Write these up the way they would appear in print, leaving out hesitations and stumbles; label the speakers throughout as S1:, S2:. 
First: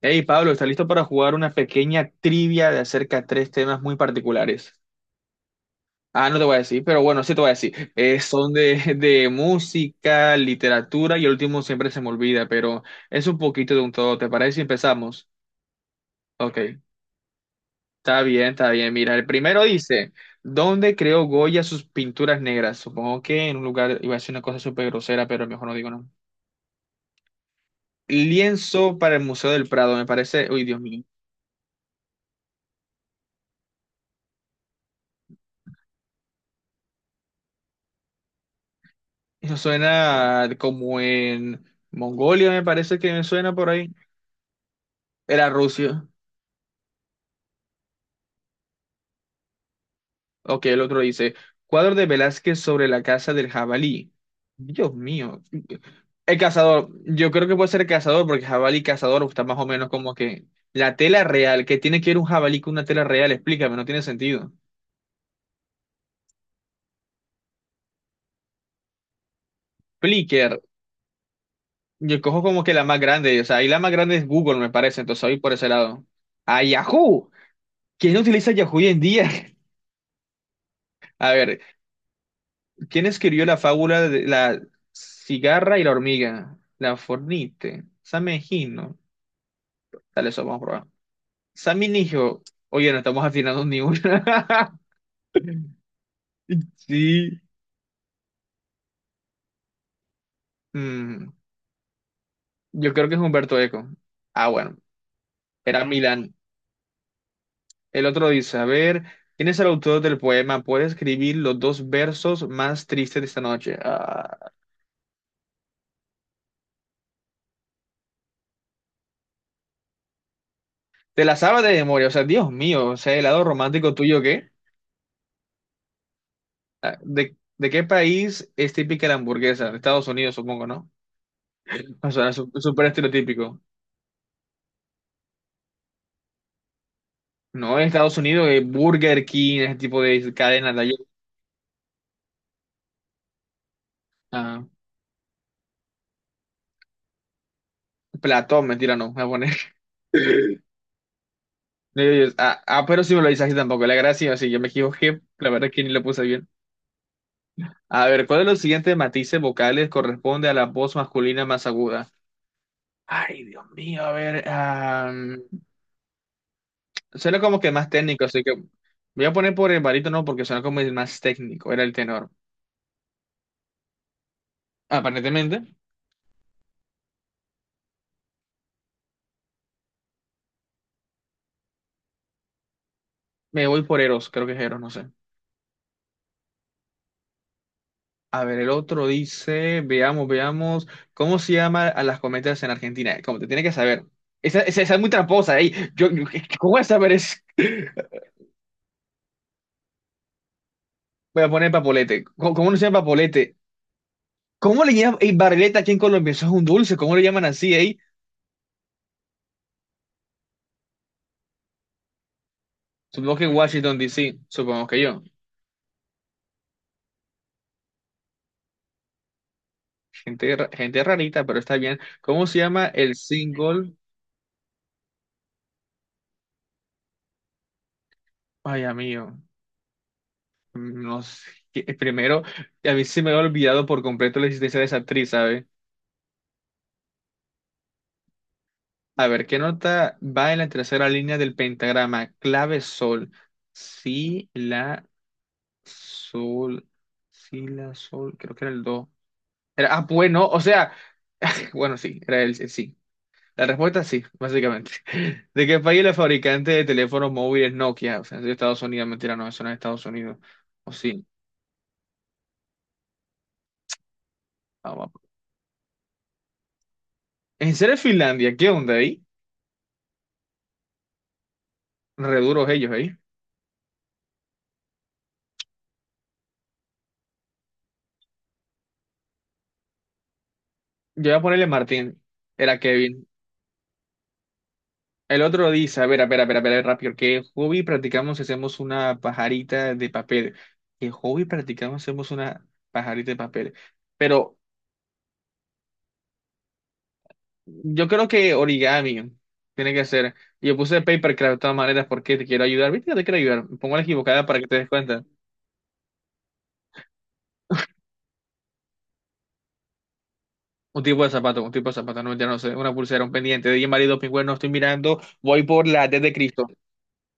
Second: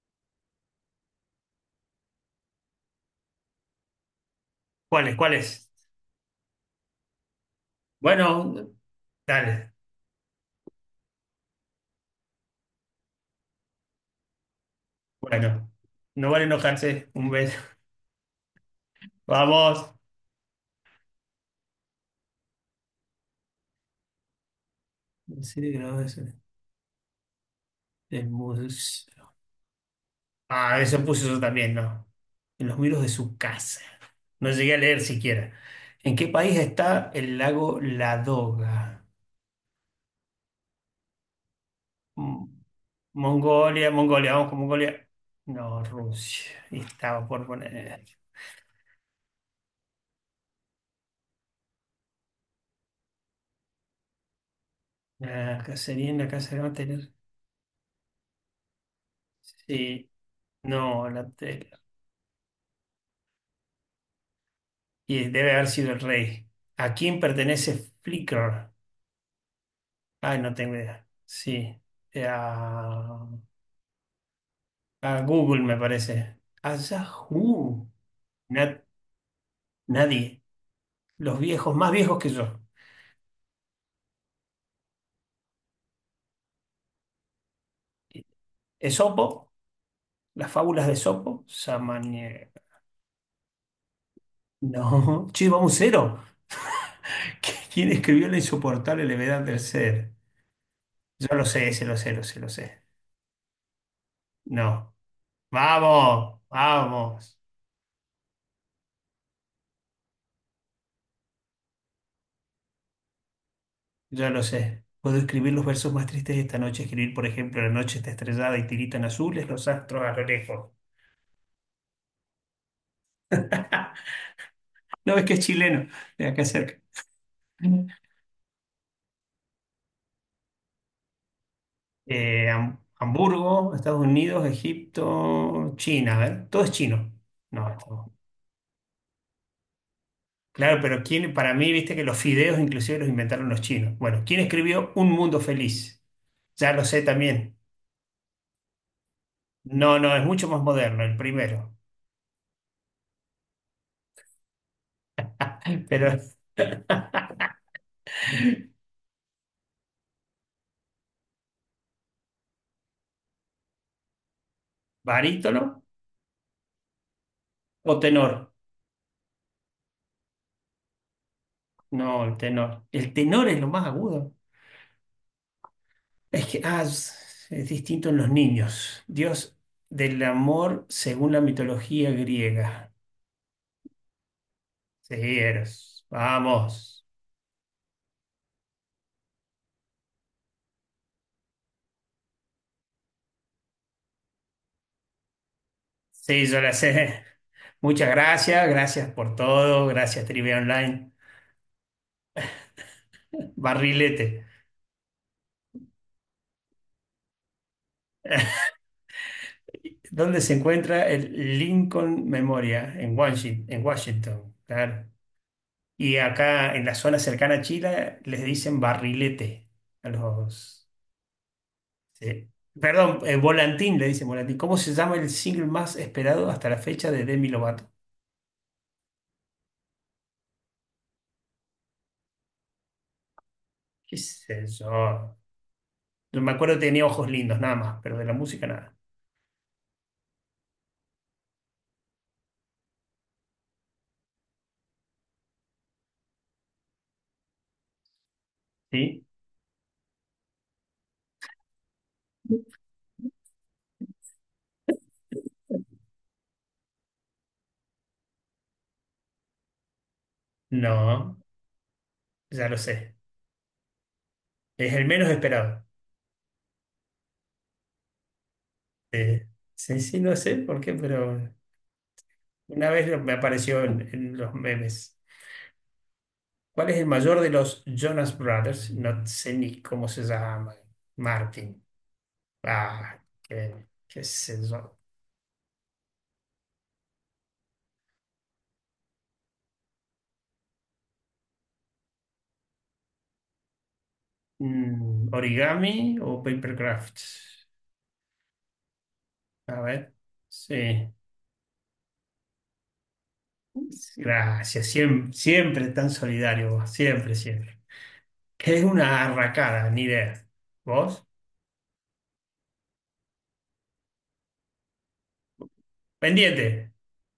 S1: Hey Pablo, ¿estás listo para jugar una pequeña trivia de acerca de tres temas muy particulares?
S2: ¿Cuáles? ¿Cuáles?
S1: Ah, no te voy a decir, pero bueno, sí te voy a decir. Son
S2: Bueno,
S1: de
S2: dale.
S1: música, literatura y el último siempre se me olvida, pero es un poquito de un todo. ¿Te parece si empezamos?
S2: Bueno, no vale
S1: Ok,
S2: enojarse. Un beso.
S1: está bien, está bien. Mira, el primero
S2: Vamos.
S1: dice, ¿dónde creó Goya sus pinturas negras? Supongo que en un lugar, iba a decir una cosa súper grosera, pero mejor no
S2: Sí,
S1: digo
S2: no,
S1: no.
S2: eso. el
S1: Lienzo
S2: mus-
S1: para el Museo del Prado, me parece. Uy, Dios
S2: Ah,
S1: mío.
S2: eso puso eso también, ¿no? En los muros de su casa. No llegué a leer siquiera. ¿En qué país está el lago Ladoga?
S1: Eso suena como en
S2: Mm,
S1: Mongolia, me parece que me suena por
S2: Mongolia,
S1: ahí.
S2: Mongolia, vamos con Mongolia.
S1: Era
S2: No,
S1: Rusia.
S2: Rusia. Estaba por poner.
S1: Ok, el otro dice, cuadro de Velázquez sobre la casa del jabalí. Dios mío.
S2: La cacería en la
S1: El
S2: casa de la
S1: cazador,
S2: materia.
S1: yo creo que puede ser el cazador, porque jabalí y cazador está más o menos
S2: Sí,
S1: como que la
S2: no,
S1: tela
S2: la.
S1: real, que tiene que ir un jabalí con una tela real, explícame, no tiene sentido.
S2: Y debe haber sido el rey. ¿A quién pertenece Flickr? Ay, no
S1: Flickr,
S2: tengo idea. Sí.
S1: yo
S2: Eh,
S1: cojo como que la más
S2: A,
S1: grande, o sea, ahí la más grande es Google, me parece,
S2: a
S1: entonces ahí por
S2: Google,
S1: ese
S2: me
S1: lado.
S2: parece.
S1: ¡A
S2: A
S1: Yahoo!
S2: Yahoo.
S1: ¿Quién no utiliza Yahoo
S2: Na-
S1: hoy en día?
S2: nadie.
S1: A
S2: Los
S1: ver,
S2: viejos, más viejos que yo.
S1: ¿quién escribió la fábula de la cigarra y la hormiga? La Fornite. Sammy Hino.
S2: Esopo,
S1: Dale, eso
S2: las
S1: vamos a probar.
S2: fábulas de Esopo.
S1: Sammy Nigio.
S2: Samaniego.
S1: Oye, no estamos afinando ni una.
S2: No. Che, vamos cero.
S1: Sí.
S2: ¿Quién escribió La insoportable levedad del ser?
S1: Mm,
S2: Yo lo sé, se lo sé, lo sé, lo sé.
S1: yo creo que es Humberto Eco. Ah, bueno.
S2: No.
S1: Era Milán.
S2: Vamos, vamos.
S1: El otro dice, a ver, ¿quién es el autor del poema? ¿Puede escribir los dos versos más tristes de esta noche?
S2: Ya lo
S1: Ah,
S2: sé. Puedo escribir los versos más tristes de esta noche, escribir, por ejemplo, la noche está estrellada y tiritan azules los astros a lo lejos.
S1: te la sabes de memoria. O sea, Dios mío. O sea, el lado romántico tuyo, ¿qué?
S2: No ves que es chileno, de acá cerca.
S1: Ah, ¿De qué
S2: Mm.
S1: país es típica la hamburguesa? De Estados Unidos, supongo, ¿no? O sea, es súper estereotípico.
S2: Hamburgo, Estados Unidos, Egipto, China, a ver, todo es chino. No,
S1: No, en
S2: esto-
S1: Estados Unidos es Burger King, ese tipo de cadenas de
S2: claro,
S1: allí.
S2: pero quién, para mí, viste que los fideos inclusive los inventaron los chinos. Bueno, ¿quién
S1: Ah,
S2: escribió Un Mundo Feliz? Ya lo sé también.
S1: Platón, mentira, no, voy a poner.
S2: No, no, es mucho más moderno, el primero.
S1: No, pero sí me lo dice así tampoco. La gracia, sí, yo me equivoqué. La verdad es que ni lo
S2: Pero
S1: puse bien. A ver, ¿cuál de los siguientes matices vocales corresponde a la voz masculina más aguda? Ay, Dios mío, a ver.
S2: barítono
S1: Suena como que más
S2: o
S1: técnico, así que
S2: tenor.
S1: voy a poner por el barítono porque suena como el más técnico, era el
S2: No,
S1: tenor.
S2: el tenor. El tenor es lo más agudo.
S1: Aparentemente,
S2: Es que es distinto en los niños. Dios del amor según la mitología griega.
S1: me voy por Eros, creo que es Eros, no sé.
S2: Sí, Eros. Vamos.
S1: A ver, el otro dice, veamos, veamos, ¿cómo se llama a las cometas en Argentina? Como te tiene que saber. Esa es muy tramposa, ey.
S2: Sí, yo
S1: ¿Cómo
S2: la
S1: voy a saber
S2: sé.
S1: es?
S2: Muchas gracias. Gracias por todo. Gracias, Trivia Online.
S1: Voy a poner papolete. ¿Cómo, cómo no se llama papolete?
S2: Barrilete.
S1: ¿Cómo le llaman, ey, barrilete aquí en Colombia? Eso es un dulce, ¿cómo le llaman así, ey?
S2: ¿Dónde se encuentra el Lincoln Memorial?
S1: Supongo que
S2: En
S1: Washington, D.C.,
S2: Washington,
S1: supongo que
S2: claro.
S1: yo.
S2: Y acá en la zona cercana a Chile les dicen barrilete a
S1: Gente,
S2: los.
S1: gente rarita, pero está bien. ¿Cómo
S2: Sí.
S1: se llama el
S2: Perdón,
S1: single?
S2: Volantín, le dicen Volantín. ¿Cómo se llama el single más esperado hasta la fecha de Demi Lovato?
S1: Ay, amigo. No sé. Primero, a mí se me había olvidado por
S2: ¿Qué
S1: completo
S2: es
S1: la existencia de esa actriz,
S2: eso?
S1: ¿sabes?
S2: Yo me acuerdo que tenía ojos lindos, nada más, pero de la música nada.
S1: A ver, ¿qué nota va en la tercera línea del pentagrama? Clave sol. Si, la, sol. Si, la, sol. Creo que era el do.
S2: ¿Sí?
S1: Era, ah, bueno, o sea. Bueno, sí, era el sí. La respuesta sí, básicamente. ¿De qué país es la fabricante de teléfonos móviles Nokia? O sea, es de Estados Unidos, mentira, no, eso no es Estados Unidos. O sí.
S2: No, ya lo sé.
S1: Ah,
S2: Es el
S1: va.
S2: menos esperado.
S1: ¿En serio es Finlandia? ¿Qué onda ahí?
S2: Sí, sí, sí, no sé por qué, pero
S1: Reduros
S2: una
S1: ellos,
S2: vez
S1: ¿eh?
S2: me apareció en los memes. ¿Cuál es el mayor de los Jonas Brothers? No sé ni cómo se llama.
S1: Yo voy a ponerle
S2: Martin.
S1: Martín. Era
S2: Ah,
S1: Kevin.
S2: qué, qué sé yo.
S1: El otro dice, a ver, a ver, a ver, a ver, rápido, ¿qué hobby practicamos si hacemos una pajarita de papel? ¿Qué hobby practicamos si hacemos una pajarita de papel? Pero
S2: Mm, origami o papercraft.
S1: yo creo que origami
S2: A
S1: tiene que
S2: ver.
S1: ser. Yo puse
S2: Sí.
S1: papercraft de todas maneras porque te quiero ayudar. ¿Viste? Te quiero ayudar. Pongo la equivocada para que te
S2: Gracias.
S1: des cuenta.
S2: Siempre, siempre tan solidario vos. Siempre, siempre. Que es una arracada, ni idea.
S1: Un tipo
S2: ¿Vos?
S1: de zapato, un tipo de zapato, no mentira, no sé, una pulsera, un pendiente, de marido, pingüino, estoy mirando, voy por la T de Cristo.
S2: Pendiente.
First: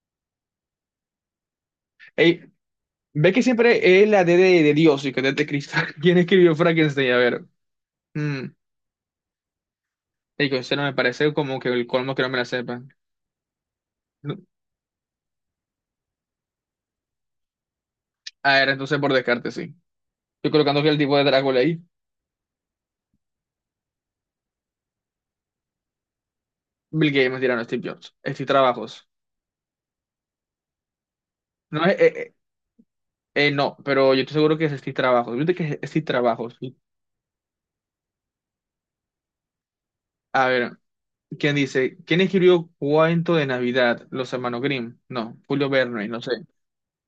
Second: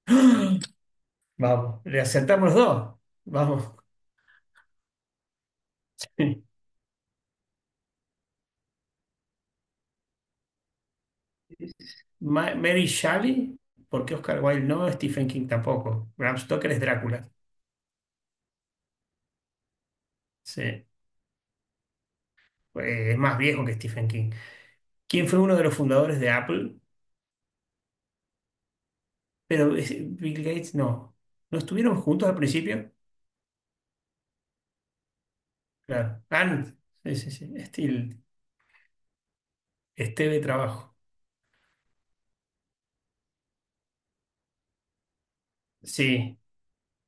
S2: Vamos. Le
S1: Ey,
S2: acertamos los dos.
S1: Ve que
S2: Vamos.
S1: siempre es la D de Dios y que D de Cristo. ¿Quién escribió Frankenstein? A ver. Mm. Digo, ese no me parece como que el colmo que no me la
S2: Mary
S1: sepan.
S2: Shelley. Porque
S1: No.
S2: Oscar Wilde no. Stephen King tampoco. Bram Stoker es Drácula.
S1: A ver, entonces por descarte, sí. Estoy
S2: Sí.
S1: colocando que el tipo de Drácula ahí.
S2: Es más viejo que Stephen King. ¿Quién fue uno de los fundadores de Apple?
S1: Bill Gates, mentira, no, Steve Jobs. Steve Trabajos.
S2: Bill Gates no. ¿No
S1: No,
S2: estuvieron juntos al principio?
S1: no, pero yo estoy seguro que es Steve Trabajos. Viste que es Steve
S2: Claro. Ah,
S1: Trabajos.
S2: no, sí, sí, sí. Esteve
S1: A ver,
S2: Trabajo.
S1: ¿quién dice? ¿Quién escribió Cuento de Navidad? Los hermanos Grimm. No, Julio Verne, no sé.
S2: Sí.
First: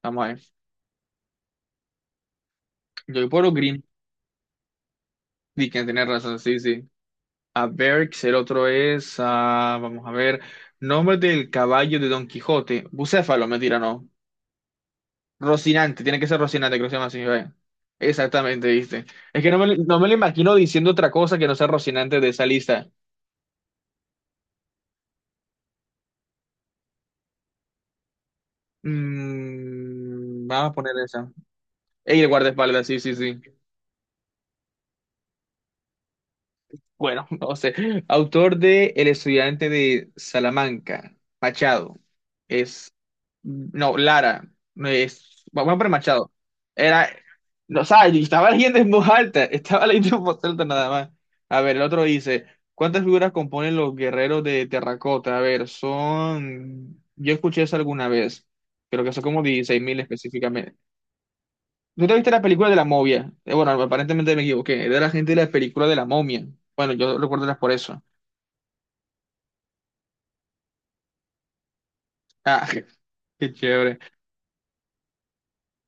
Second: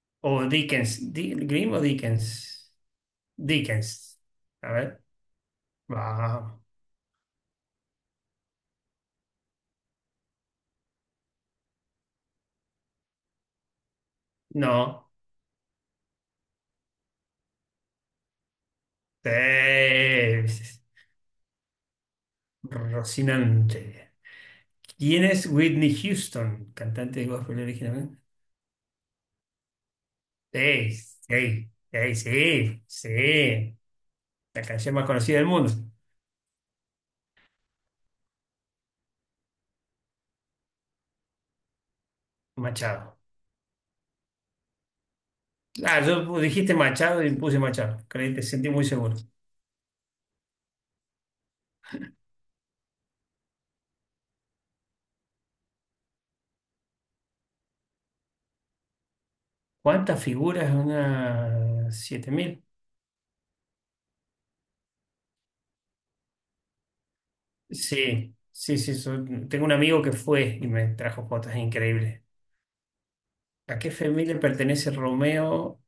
S1: Vamos a ver.
S2: O Dickens. ¿Grimm o Dickens?
S1: Yo voy por los Grimm.
S2: Dickens. A ver.
S1: Dickens, tenés razón, sí,
S2: Vamos.
S1: sí. a Berks, el otro es, ah, vamos a ver, nombre del caballo de Don Quijote, Bucéfalo, mentira, no,
S2: No.
S1: Rocinante, tiene que ser Rocinante, creo que se llama así, ve. Exactamente, viste. Es que no me, no me lo imagino
S2: Sí.
S1: diciendo otra cosa que no sea Rocinante de esa lista.
S2: Rocinante. ¿Quién es Whitney Houston? Cantante de gospel originalmente.
S1: Mm, vamos a
S2: Sí,
S1: poner esa.
S2: sí, sí,
S1: Ey, el
S2: sí,
S1: guardaespaldas, sí, sí, sí.
S2: sí. La canción más conocida del mundo.
S1: Bueno, no sé. Autor de El estudiante de Salamanca, Machado.
S2: Machado.
S1: No, Lara. No Es, vamos por
S2: Ah,
S1: Machado.
S2: yo dijiste
S1: Era.
S2: Machado y puse
S1: No, o
S2: Machado.
S1: sea, yo
S2: Creí, te
S1: estaba
S2: sentí
S1: leyendo
S2: muy
S1: en voz
S2: seguro.
S1: alta. Estaba leyendo en voz alta nada más. A ver, el otro dice: ¿Cuántas figuras componen los guerreros de terracota? A ver, son. Yo escuché eso alguna vez. Creo que son como 16.000
S2: ¿Cuántas figuras?
S1: específicamente.
S2: Unas
S1: ¿Tú te viste
S2: siete
S1: la
S2: mil.
S1: película de la momia? Bueno, aparentemente me equivoqué. Era la gente de la película de la momia. Bueno, yo recuerdo las por eso.
S2: Sí, sí, sí. Tengo un amigo que fue y me trajo fotos increíbles.
S1: Ah, qué
S2: ¿A qué
S1: chévere.
S2: familia pertenece Romeo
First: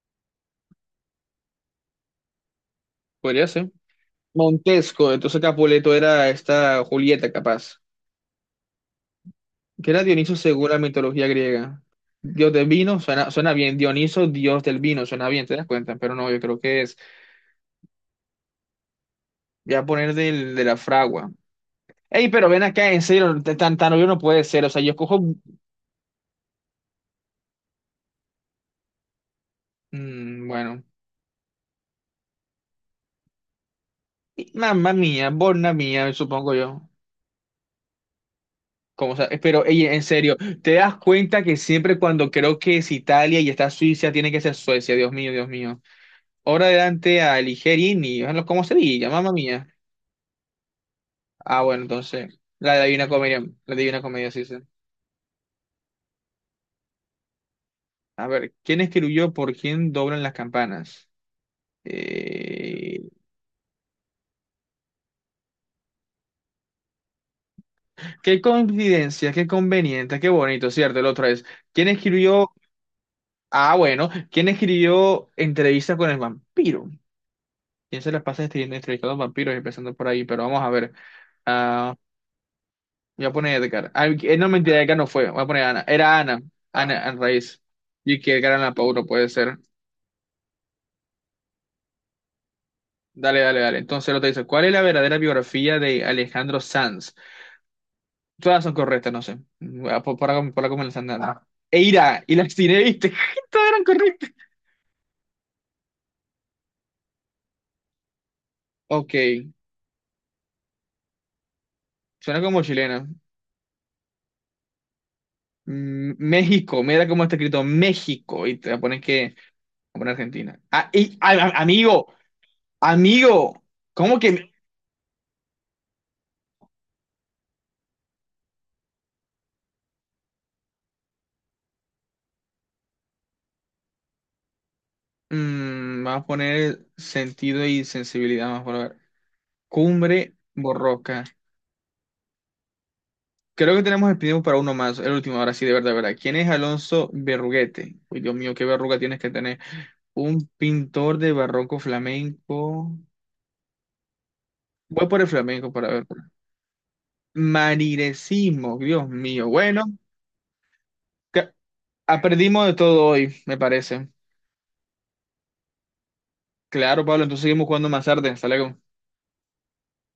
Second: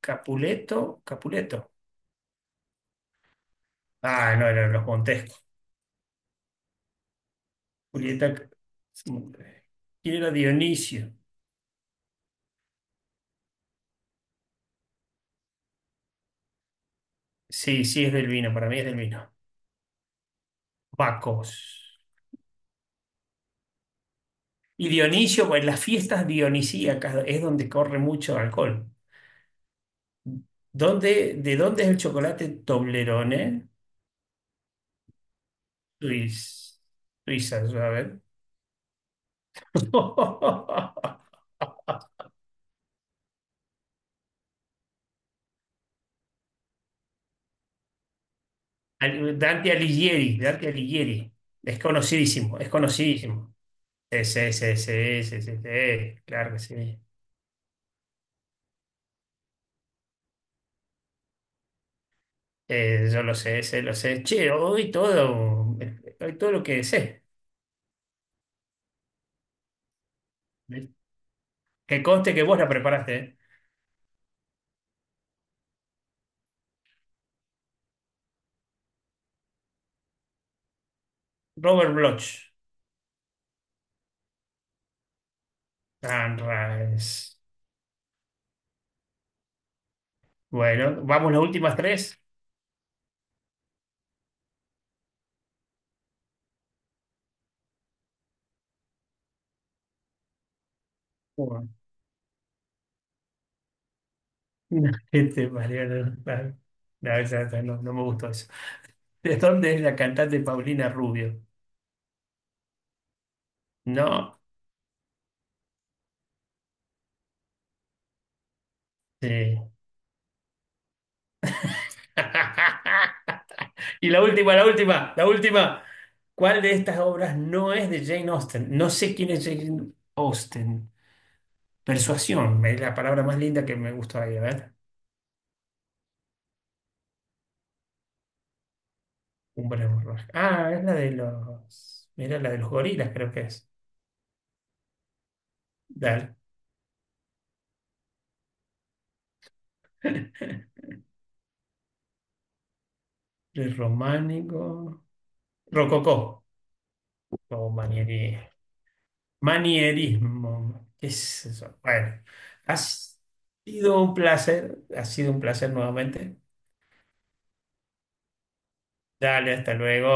S2: Capuleto? Capuleto.
S1: Podría ser.
S2: Ah, no, eran los
S1: Montesco,
S2: Montesco.
S1: entonces Capuleto era esta Julieta, capaz.
S2: Julieta.
S1: Que era
S2: ¿Quién era
S1: Dioniso según la
S2: Dionisio?
S1: mitología griega. Dios del vino suena, suena bien. Dioniso, dios del vino, suena bien, ¿te das cuenta? Pero no, yo creo que es.
S2: Sí, sí, es del vino, para mí es del vino.
S1: Voy a poner del, de la fragua.
S2: Bacos.
S1: Ey, pero ven acá, en serio, tan obvio no puede ser. O sea,
S2: Y
S1: yo escojo.
S2: Dionisio, pues las fiestas dionisíacas es donde corre mucho alcohol.
S1: Mm, bueno.
S2: ¿Dónde, de dónde es el chocolate Toblerone?
S1: Y Mamma mía, borna mía, supongo
S2: Suiz-
S1: yo.
S2: Suiza, a ver.
S1: Como, sea, pero, ey, en serio, ¿te das cuenta que siempre cuando creo que es Italia y está Suiza, tiene que ser Suecia? Dios mío, Dios mío. Ahora adelante a Ligerini, ¿cómo se diga? Mamma mía.
S2: Dante Alighieri, Dante Alighieri.
S1: Ah,
S2: Es
S1: bueno, entonces,
S2: conocidísimo, es
S1: la de Divina Comedia,
S2: conocidísimo.
S1: la de Divina
S2: Sí,
S1: Comedia sí
S2: sí,
S1: sé.
S2: sí, sí, sí, sí, sí, claro que sí.
S1: A ver, ¿quién escribió por quién doblan las campanas? Eh,
S2: Yo lo sé, sé, lo sé. Che, hoy todo lo que sé.
S1: qué coincidencia, qué conveniente, qué bonito, ¿cierto? El otro es, ¿quién
S2: Que conste que
S1: escribió?
S2: vos la preparaste, ¿eh?
S1: Ah, bueno, ¿quién escribió Entrevista con el vampiro? ¿Quién se la pasa escribiendo entrevistando a vampiros empezando por ahí? Pero vamos a ver.
S2: Robert
S1: Ah,
S2: Bloch.
S1: voy a poner Edgar. Ah, no, mentira, Edgar no fue. Voy a poner Ana. Era Ana. Ana, Ana
S2: Sunrise.
S1: Raíz. Y que Edgar Allan Poe no puede ser.
S2: Bueno, vamos las últimas tres.
S1: Dale, dale, dale. Entonces lo te dice, ¿cuál es la verdadera biografía de Alejandro Sanz? Todas son correctas, no sé. Ah, por, por acá me las han dado. Ah. Eira, y las tiré, ¿viste? Todas eran correctas.
S2: No, Este, Mariano, no, no, ya está, no me gustó eso.
S1: Ok,
S2: ¿De dónde es la cantante Paulina Rubio?
S1: suena como chilena.
S2: No,
S1: Mm, México, mira cómo está escrito México, y te la pones que,
S2: sí.
S1: a poner Argentina. Ah, amigo, amigo,
S2: Y
S1: ¿cómo
S2: la
S1: que?
S2: última, la última, la última. ¿Cuál de estas obras no es de Jane Austen? No sé quién es Jane Austen. Persuasión, es la palabra más linda que me gustó ahí, a ver.
S1: Mm, vamos a poner sentido y sensibilidad, vamos a ver.
S2: Un buen amor.
S1: Cumbre
S2: Ah, es la de
S1: borroca.
S2: los. Mira, la de los gorilas, creo que es.
S1: Creo que tenemos el tiempo para uno más, el último, ahora sí, de verdad, de verdad. ¿Quién
S2: Dale.
S1: es Alonso Berruguete? Uy, Dios mío, qué verruga tienes que tener. Un pintor de barroco flamenco.
S2: El románico.
S1: Voy por el flamenco para ver.
S2: Rococó. Oh, maniería.
S1: Marirecismo, Dios mío. Bueno,
S2: Manierismo. ¿Qué es
S1: que-
S2: eso? Bueno,
S1: aprendimos de
S2: ha
S1: todo hoy, me
S2: sido
S1: parece.
S2: un placer, ha sido un placer nuevamente.
S1: Claro, Pablo, entonces seguimos jugando más tarde. Hasta luego.
S2: Dale, hasta luego.